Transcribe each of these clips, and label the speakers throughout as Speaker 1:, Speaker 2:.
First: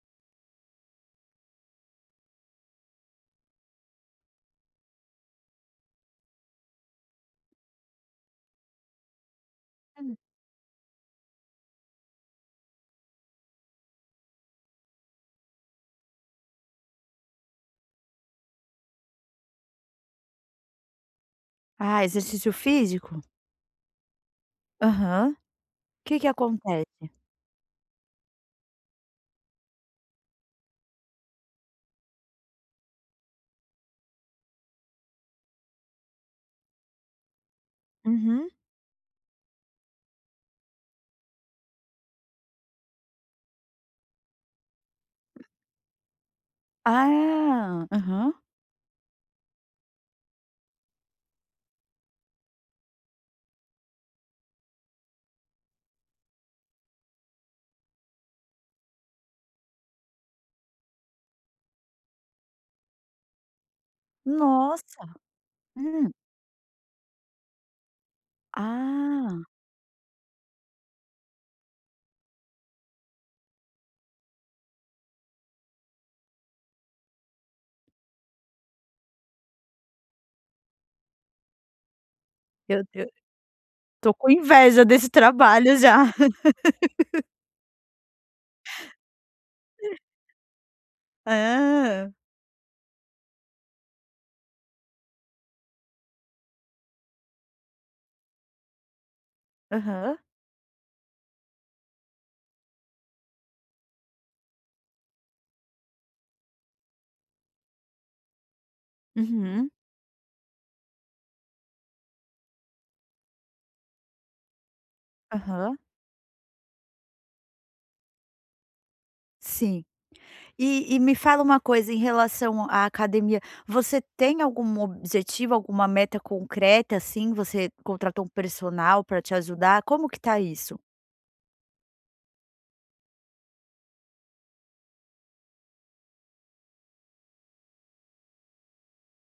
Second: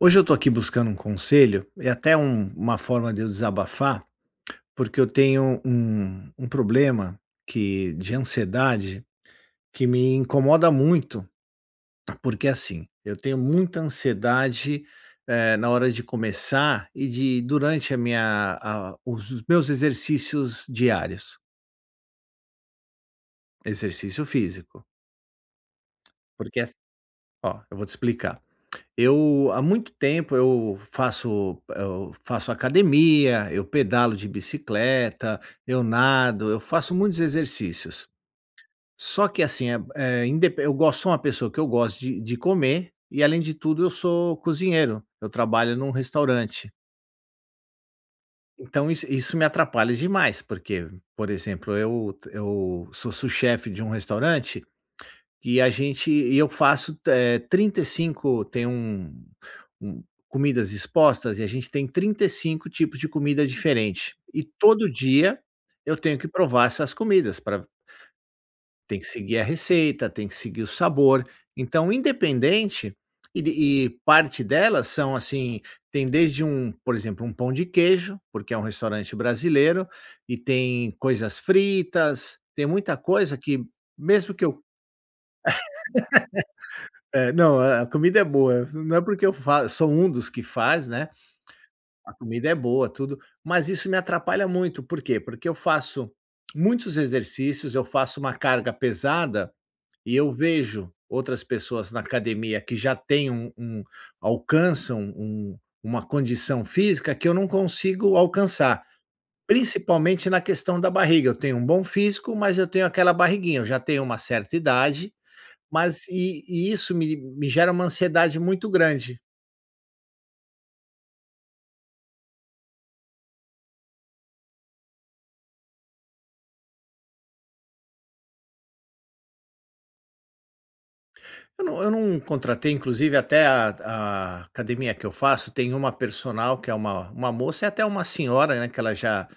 Speaker 1: Hoje eu estou aqui buscando um conselho e até uma forma de eu desabafar, porque eu tenho um problema que de ansiedade que me
Speaker 2: Hum.
Speaker 1: incomoda muito, porque assim, eu tenho muita ansiedade na hora de começar e de durante a minha, a- os meus exercícios diários,
Speaker 2: Ah, exercício físico?
Speaker 1: exercício físico.
Speaker 2: Aham. O Que que
Speaker 1: Porque,
Speaker 2: acontece?
Speaker 1: ó, eu vou te explicar. Eu há muito tempo eu faço academia, eu pedalo de bicicleta, eu nado, eu faço muitos exercícios.
Speaker 2: Uhum.
Speaker 1: Só que assim, é é indep eu gosto sou uma pessoa que eu gosto de comer, e além de tudo eu sou cozinheiro, eu trabalho num restaurante.
Speaker 2: Ah, aham.
Speaker 1: Então isso me atrapalha demais, porque, por exemplo, eu sou sous-chefe de um restaurante que a gente e eu faço, trinta e cinco, tem um comidas expostas, e a gente tem 35 tipos de comida diferente. E todo
Speaker 2: Nossa.
Speaker 1: dia eu
Speaker 2: Hum.
Speaker 1: tenho que provar essas comidas, para tem que seguir
Speaker 2: Ah,
Speaker 1: a receita, tem que seguir o sabor. Então independente, e de e parte delas são, assim, tem desde um, por exemplo, um pão de queijo, porque é um restaurante brasileiro, e tem coisas fritas, tem
Speaker 2: eu
Speaker 1: muita
Speaker 2: eu
Speaker 1: coisa que
Speaker 2: tô com
Speaker 1: mesmo que eu.
Speaker 2: inveja desse trabalho já.
Speaker 1: É, não, a comida é boa. Não é porque eu fa sou um dos que faz, né,
Speaker 2: Ah,
Speaker 1: a comida é boa, tudo, mas isso me atrapalha muito. Por quê? Porque eu faço muitos exercícios, eu faço uma carga pesada, e
Speaker 2: Aham.
Speaker 1: eu vejo outras pessoas na academia que já têm um um alcançam um uma condição física que eu não consigo alcançar,
Speaker 2: Uhum.
Speaker 1: principalmente na questão da barriga. Eu tenho um bom físico, mas eu tenho aquela barriguinha. Eu já tenho uma certa idade,
Speaker 2: Aham.
Speaker 1: mas e isso me gera uma ansiedade muito grande.
Speaker 2: Sim. E me fala uma coisa em relação à academia, você tem algum objetivo, alguma meta concreta, assim? Você contratou um personal para te ajudar? Como que tá isso?
Speaker 1: Eu não contratei. Inclusive, até a academia que eu faço tem uma personal que é uma moça e até uma senhora, né, que ela já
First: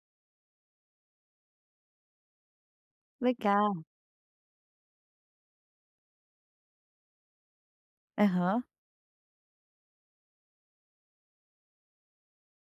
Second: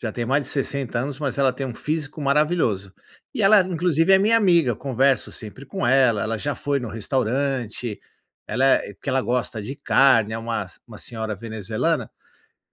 Speaker 1: já tem mais de 60 anos, mas ela tem um físico maravilhoso. E ela
Speaker 2: Legal.
Speaker 1: inclusive é minha amiga, eu converso sempre com ela, ela já foi no restaurante,
Speaker 2: Aham.
Speaker 1: ela é, porque ela gosta de carne, é uma senhora venezuelana.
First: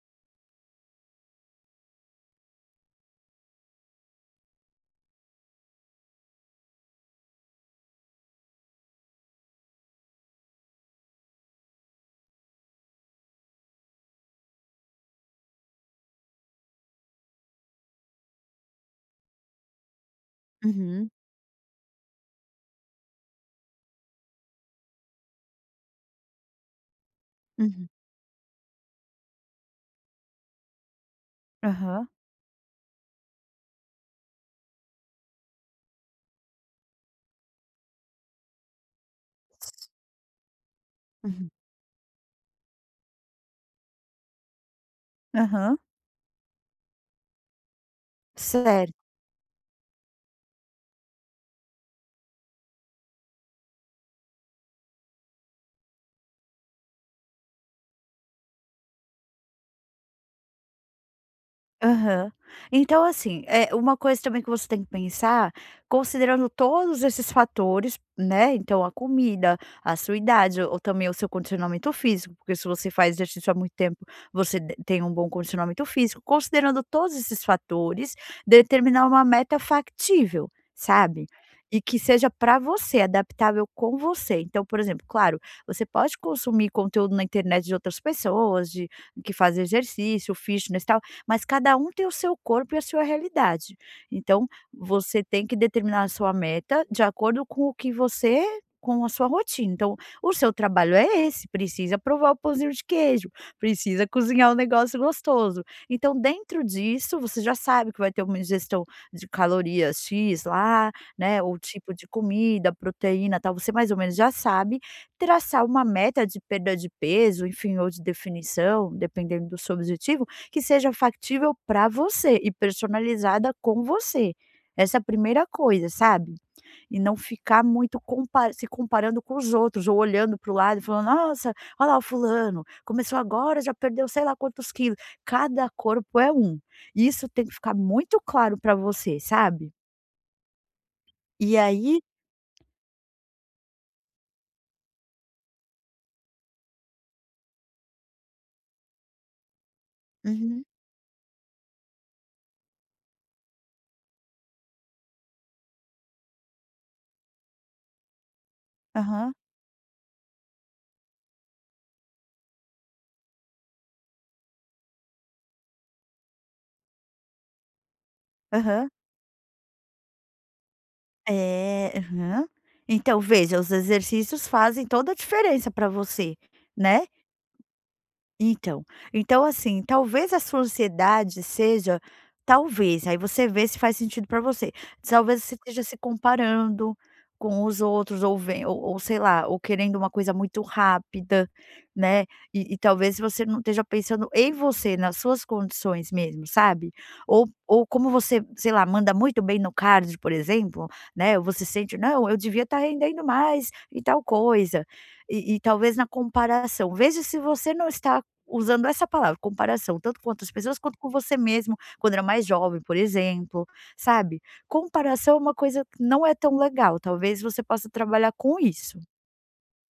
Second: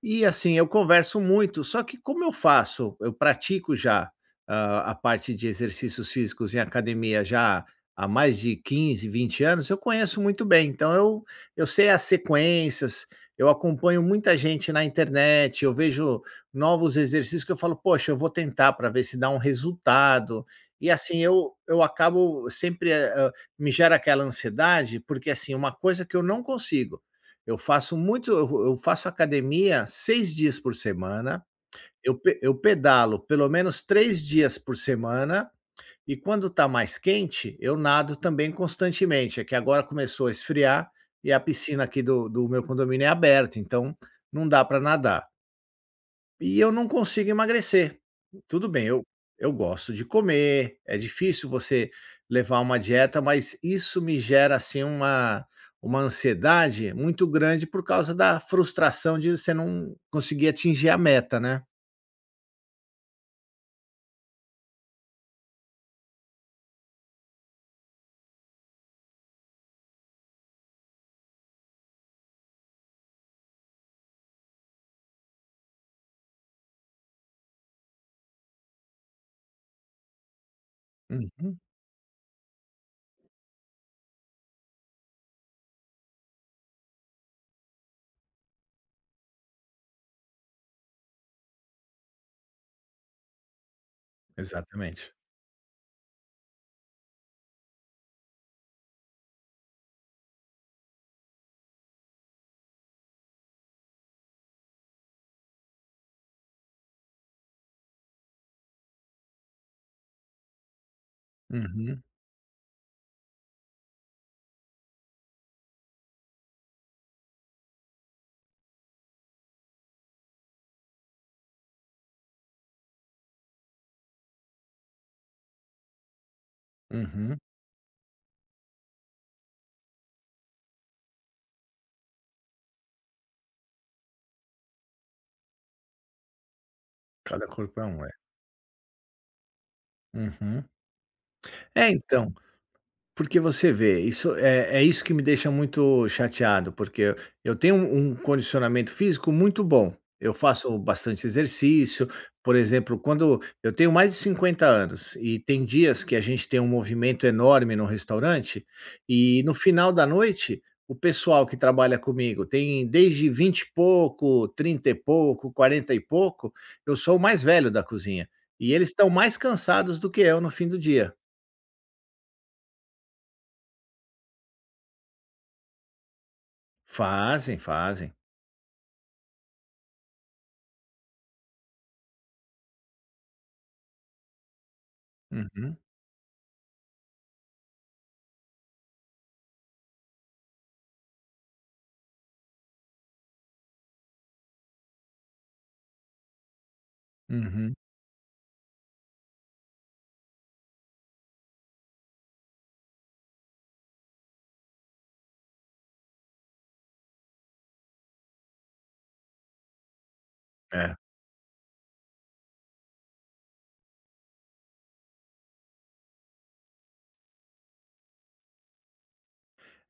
Speaker 1: E assim, eu converso muito, só que como eu faço, eu pratico já, a parte de exercícios físicos em academia já há mais de quinze, 20 anos, eu conheço muito bem. Então eu sei as sequências, eu acompanho muita gente na internet, eu vejo novos exercícios que eu falo: "Poxa, eu vou tentar para ver se dá um resultado". E
Speaker 2: Uhum.
Speaker 1: assim, eu acabo sempre, me gera aquela ansiedade, porque assim, uma coisa que eu não consigo. eu
Speaker 2: Uhum.
Speaker 1: faço muito eu eu faço academia 6 dias por semana,
Speaker 2: Aham.
Speaker 1: eu pedalo pelo menos 3 dias por semana, e quando está mais quente, eu nado também constantemente. É que agora começou a esfriar, e a
Speaker 2: Uhum.
Speaker 1: piscina aqui do meu condomínio é aberta, então não dá para nadar.
Speaker 2: Aham.
Speaker 1: E eu não consigo emagrecer. Tudo bem,
Speaker 2: Sério.
Speaker 1: eu gosto de comer, é difícil você levar uma dieta, mas isso me gera, assim, uma ansiedade muito grande por causa da frustração de você não conseguir atingir a meta, né.
Speaker 2: Aham. Então, assim, é uma coisa também que você tem que pensar, considerando todos esses fatores, né? Então, a comida, a sua idade, ou também o seu condicionamento físico, porque se você faz exercício há muito tempo, você tem um bom condicionamento físico. Considerando todos esses fatores, determinar uma meta factível, sabe?
Speaker 1: Uhum,
Speaker 2: E que seja para você, adaptável com você. Então, por exemplo, claro, você pode consumir conteúdo na internet de outras pessoas, de que fazem exercício, fitness, tal, mas cada um tem o seu corpo e a sua realidade. Então,
Speaker 1: exatamente.
Speaker 2: você tem que determinar a sua meta de acordo com o que você com a sua rotina. Então, o seu trabalho é esse, precisa provar o pãozinho de queijo, precisa cozinhar um negócio gostoso. Então, dentro disso, você já sabe que vai ter uma ingestão de calorias X lá, né, o tipo
Speaker 1: Uhum,
Speaker 2: de comida, proteína, tal, você mais ou menos já sabe traçar uma meta de perda de peso, enfim, ou de definição, dependendo do seu objetivo que seja factível para você e personalizada com você. Essa é a primeira coisa, sabe. E não
Speaker 1: uhum.
Speaker 2: ficar muito compa se comparando com os outros ou olhando para o lado e falando: "Nossa, olha lá o fulano, começou agora, já perdeu sei lá quantos quilos". Cada corpo é um. Isso tem
Speaker 1: Cada
Speaker 2: que ficar
Speaker 1: corpo é um, é.
Speaker 2: muito claro para você, sabe.
Speaker 1: Uhum.
Speaker 2: E
Speaker 1: É,
Speaker 2: aí
Speaker 1: então. Porque você vê, isso é isso que me deixa muito chateado, porque eu tenho um condicionamento físico muito bom. Eu
Speaker 2: uhum,
Speaker 1: faço bastante exercício, por exemplo, quando eu tenho mais de 50 anos, e tem dias que a gente tem um movimento enorme no restaurante,
Speaker 2: aham,
Speaker 1: e no final da noite, o pessoal que trabalha comigo tem desde 20 e pouco, 30 e pouco, 40 e pouco, eu sou o mais velho da cozinha, e eles
Speaker 2: aham.
Speaker 1: estão mais cansados do que eu no fim do dia.
Speaker 2: É, aham. Então veja, os exercícios fazem toda a diferença para você, né.
Speaker 1: Fazem, fazem.
Speaker 2: Então então assim, talvez a sua ansiedade seja talvez, aí você vê se faz sentido para você, talvez você
Speaker 1: Uhum,
Speaker 2: esteja se comparando com os outros ou ven ou sei lá, ou querendo uma coisa muito rápida, né, e talvez você não esteja pensando em você, nas suas condições mesmo, sabe.
Speaker 1: uhum.
Speaker 2: Ou como você, sei lá, manda muito bem no cardio, por exemplo, né, você sente: "Não, eu devia estar rendendo mais e tal coisa", e talvez na comparação, veja se você não está usando essa palavra, comparação, tanto com outras pessoas
Speaker 1: É.
Speaker 2: quanto com você mesmo, quando era mais jovem, por exemplo, sabe. Comparação é uma coisa que não é tão legal, talvez você possa trabalhar com isso.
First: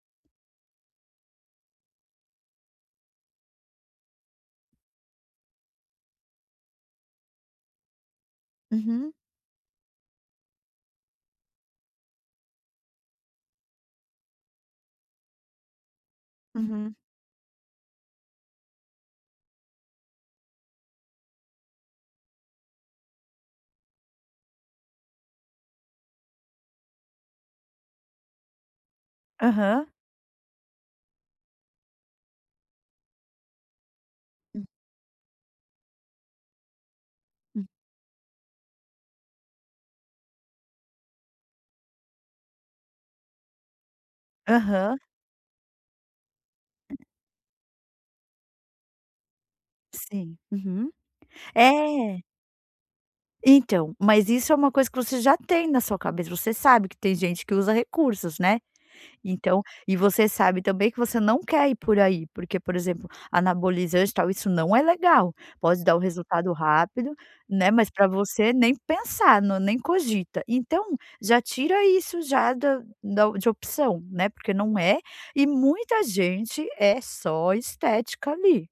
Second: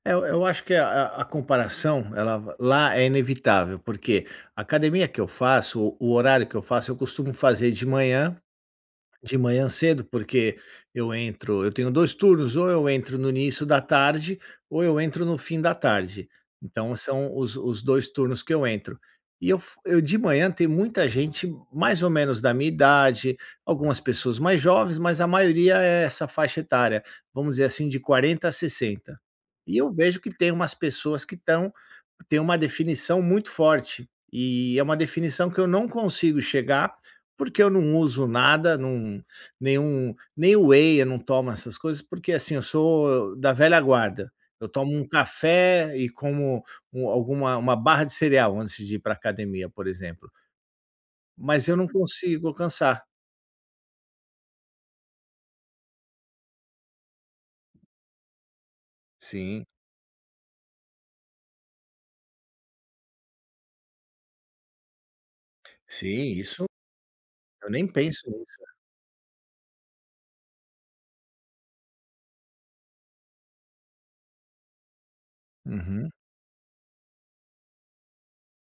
Speaker 1: É, eu acho que a comparação, ela lá é inevitável, porque a academia que eu faço, o horário que eu faço, eu costumo fazer de manhã.
Speaker 2: Uhum,
Speaker 1: De manhã cedo, porque eu tenho 2 turnos, ou eu entro no início da tarde, ou eu entro no fim da tarde.
Speaker 2: uhum.
Speaker 1: Então são os 2 turnos que eu entro. Eu de manhã tem muita gente mais ou menos da minha idade, algumas pessoas mais jovens, mas a maioria é essa faixa etária, vamos dizer assim, de 40 a 60. E
Speaker 2: Aham.
Speaker 1: eu vejo que tem umas pessoas que estão têm uma definição muito forte, e é uma definição que eu não consigo chegar, porque
Speaker 2: Uhum.
Speaker 1: eu não uso nada, não nenhum, nem whey, eu não tomo essas coisas, porque, assim, eu sou da velha guarda. Eu tomo
Speaker 2: Aham,
Speaker 1: um café e como um alguma uma barra de cereal antes de ir para academia, por exemplo.
Speaker 2: sim. Uhum.
Speaker 1: Mas eu não
Speaker 2: É,
Speaker 1: consigo alcançar.
Speaker 2: então, mas isso é uma coisa que você já tem na sua cabeça, você sabe que tem gente que usa recursos, né. Então
Speaker 1: Sim,
Speaker 2: e você sabe também que você não quer ir por aí, porque, por exemplo, anabolizante, e tal, isso não é legal. Pode dar o
Speaker 1: sim,
Speaker 2: resultado
Speaker 1: isso
Speaker 2: rápido, né,
Speaker 1: eu nem
Speaker 2: mas para
Speaker 1: penso
Speaker 2: você
Speaker 1: nisso.
Speaker 2: nem pensar, não nem cogita. Então, já tira isso já da de opção, né, porque não é e muita
Speaker 1: Uhum,
Speaker 2: gente é só estética ali.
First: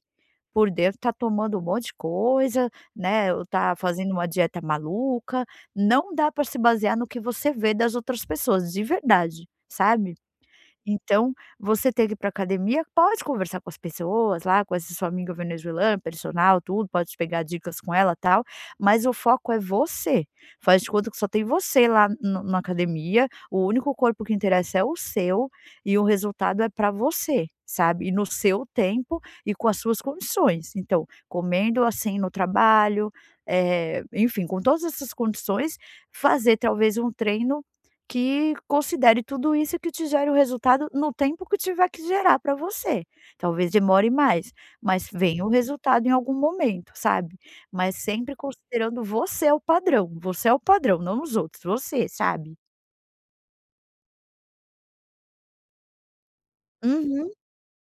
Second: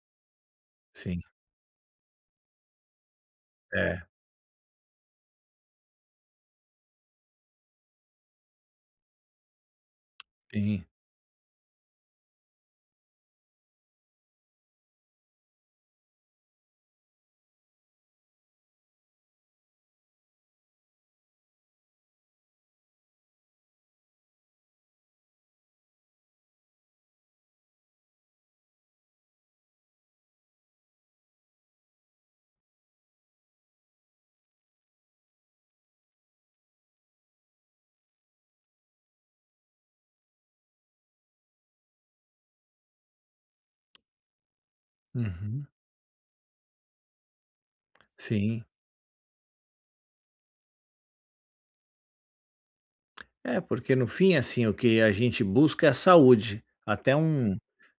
Speaker 2: Por dentro tá
Speaker 1: sim.
Speaker 2: tomando um monte de coisa, né, ou tá
Speaker 1: É,
Speaker 2: fazendo uma dieta maluca. Não dá para se basear no que você vê das outras pessoas, de verdade, sabe?
Speaker 1: sim.
Speaker 2: Então, você ter que ir para academia, pode conversar com as pessoas lá, com essa sua amiga venezuelana, personal, tudo, pode pegar dicas com ela, tal, mas o foco é você. Faz de conta que só tem você lá no na academia, o único corpo que interessa é o seu, e o resultado é para você, sabe, e no seu tempo e com as suas condições. Então, comendo assim no trabalho, enfim, com todas essas condições, fazer talvez um treino que considere tudo isso e que te gere o resultado no tempo que tiver que gerar para você. Talvez demore mais, mas venha o
Speaker 1: Uhum,
Speaker 2: resultado em algum momento, sabe. Mas sempre
Speaker 1: sim.
Speaker 2: considerando você é o padrão, você é o padrão, não os outros, você, sabe.
Speaker 1: É, porque no fim, assim, o que a gente busca é a saúde. Até
Speaker 2: Uhum,
Speaker 1: um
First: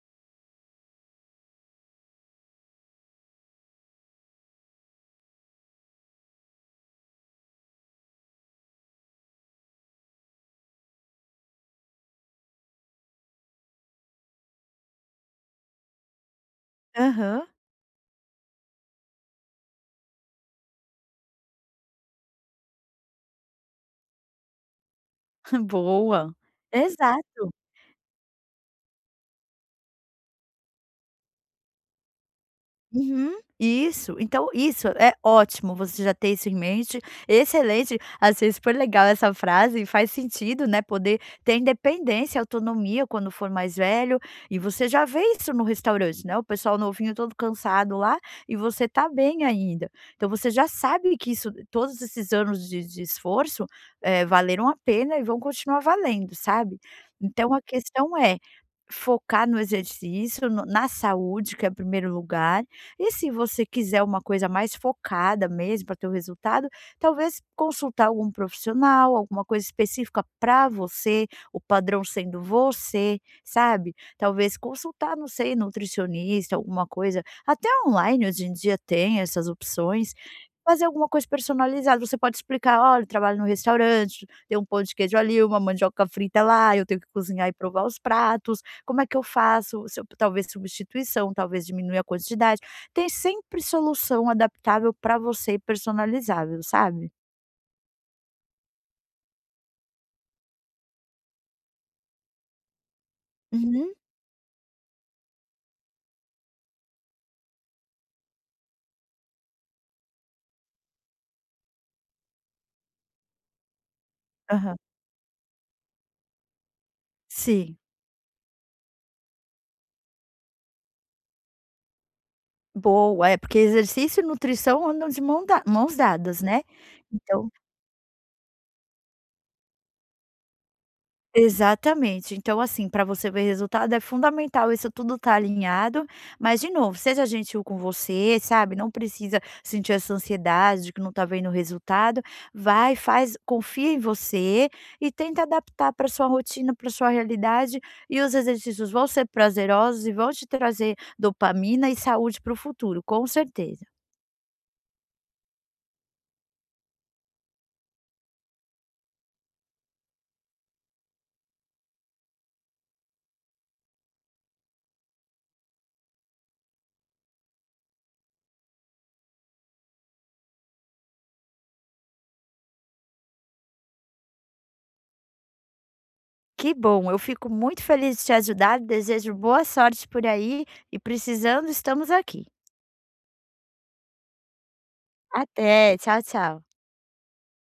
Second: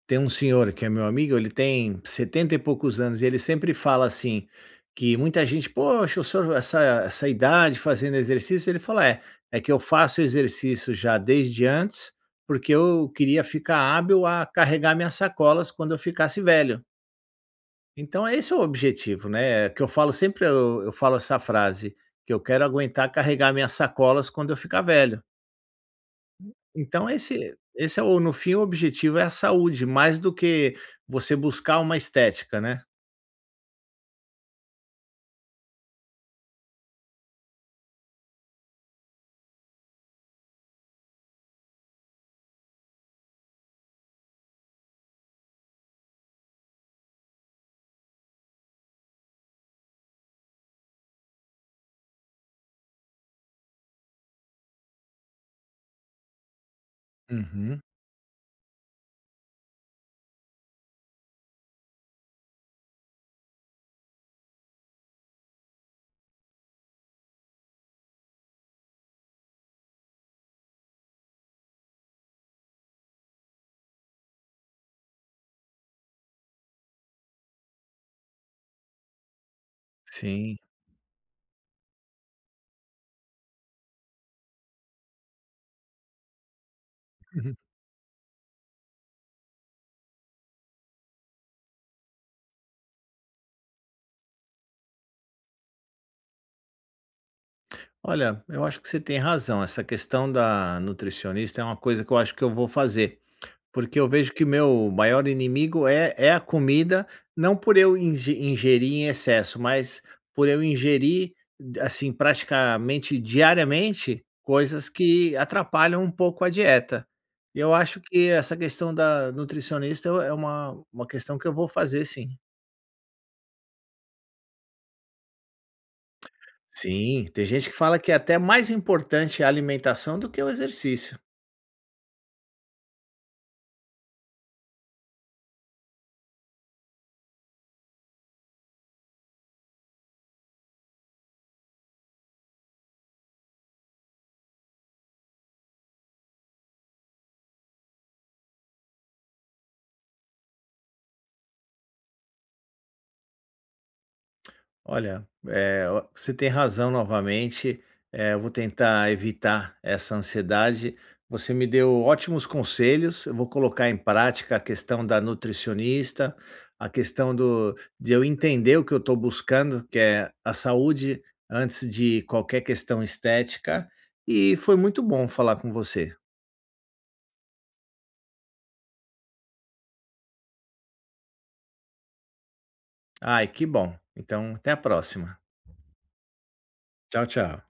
Speaker 1: Tem um senhor que é meu amigo, ele tem 70 e poucos anos, e ele sempre fala assim, que muita gente: "Poxa, o senhor, essa idade fazendo exercício", ele fala, é, é que eu faço exercício já desde antes, porque eu queria ficar hábil a carregar minhas sacolas quando eu ficasse velho.
Speaker 2: aham.
Speaker 1: Então, esse é o objetivo, né? É que eu falo sempre, eu falo essa frase, que eu quero aguentar carregar minhas sacolas quando eu ficar velho.
Speaker 2: Boa,
Speaker 1: Então,
Speaker 2: exato.
Speaker 1: esse esse é o no fim, o objetivo é a saúde, mais do que você buscar uma estética, né.
Speaker 2: Uhum, isso. Então isso é ótimo você já ter isso em mente, excelente, achei super legal essa frase e faz sentido, né, poder ter independência, autonomia quando for mais velho, e você já vê isso no restaurante, né, o pessoal novinho todo cansado lá, e você tá bem ainda. Então você já sabe que isso todos esses anos de esforço, valeram a pena e vão continuar valendo, sabe. Então a
Speaker 1: Uhum,
Speaker 2: questão é focar no exercício, no na saúde, que é o primeiro lugar, e se você quiser uma coisa mais focada mesmo para ter o resultado, talvez consultar algum profissional, alguma coisa específica para você, o padrão sendo você, sabe? Talvez consultar, não sei, nutricionista, alguma coisa. Até online hoje em dia tem essas opções.
Speaker 1: sim.
Speaker 2: Fazer alguma coisa personalizada, você pode explicar: "Olha, eu trabalho no restaurante, tem um pão de queijo ali, uma mandioca frita lá, eu tenho que cozinhar e
Speaker 1: Uhum.
Speaker 2: provar os pratos, como é que eu faço?" Se eu talvez substituição, talvez diminuir a quantidade. Tem sempre solução adaptável para você e personalizável, sabe?
Speaker 1: Olha, eu acho que você tem razão, essa questão da nutricionista é uma coisa que eu acho que eu vou fazer.
Speaker 2: Uhum.
Speaker 1: Porque eu vejo que o meu maior inimigo é a comida, não por eu ingerir em excesso, mas por eu ingerir, assim, praticamente diariamente,
Speaker 2: Aham.
Speaker 1: coisas que atrapalham um pouco a dieta. Eu
Speaker 2: Sim,
Speaker 1: acho que essa questão da nutricionista é uma questão que eu vou fazer, sim.
Speaker 2: boa. É, porque exercício e nutrição andam de mãos dadas, né.
Speaker 1: Sim, tem
Speaker 2: Então
Speaker 1: gente que fala que é até mais importante a alimentação do que o exercício.
Speaker 2: exatamente. Então, assim, para você ver resultado é fundamental isso tudo estar alinhado, mas de novo, seja gentil com você, sabe, não precisa sentir essa ansiedade de que não está vendo o resultado, vai, faz confia em você e tenta adaptar para sua rotina, para sua realidade e os exercícios vão ser prazerosos e vão te trazer dopamina e saúde para o futuro, com certeza.
Speaker 1: Olha, eh, o você tem razão novamente. Eu vou tentar evitar essa ansiedade. Você me deu ótimos conselhos, eu vou colocar em prática a questão da nutricionista, a questão do de eu entender o que eu estou buscando, que é a saúde antes de qualquer questão estética, e foi muito bom falar com você.
Speaker 2: Que bom, eu fico muito feliz de te ajudar, desejo boa sorte por aí e precisando, estamos aqui.
Speaker 1: Ai, que bom. Então, até a próxima.
Speaker 2: Até, tchau, tchau.
Speaker 1: Tchau, tchau.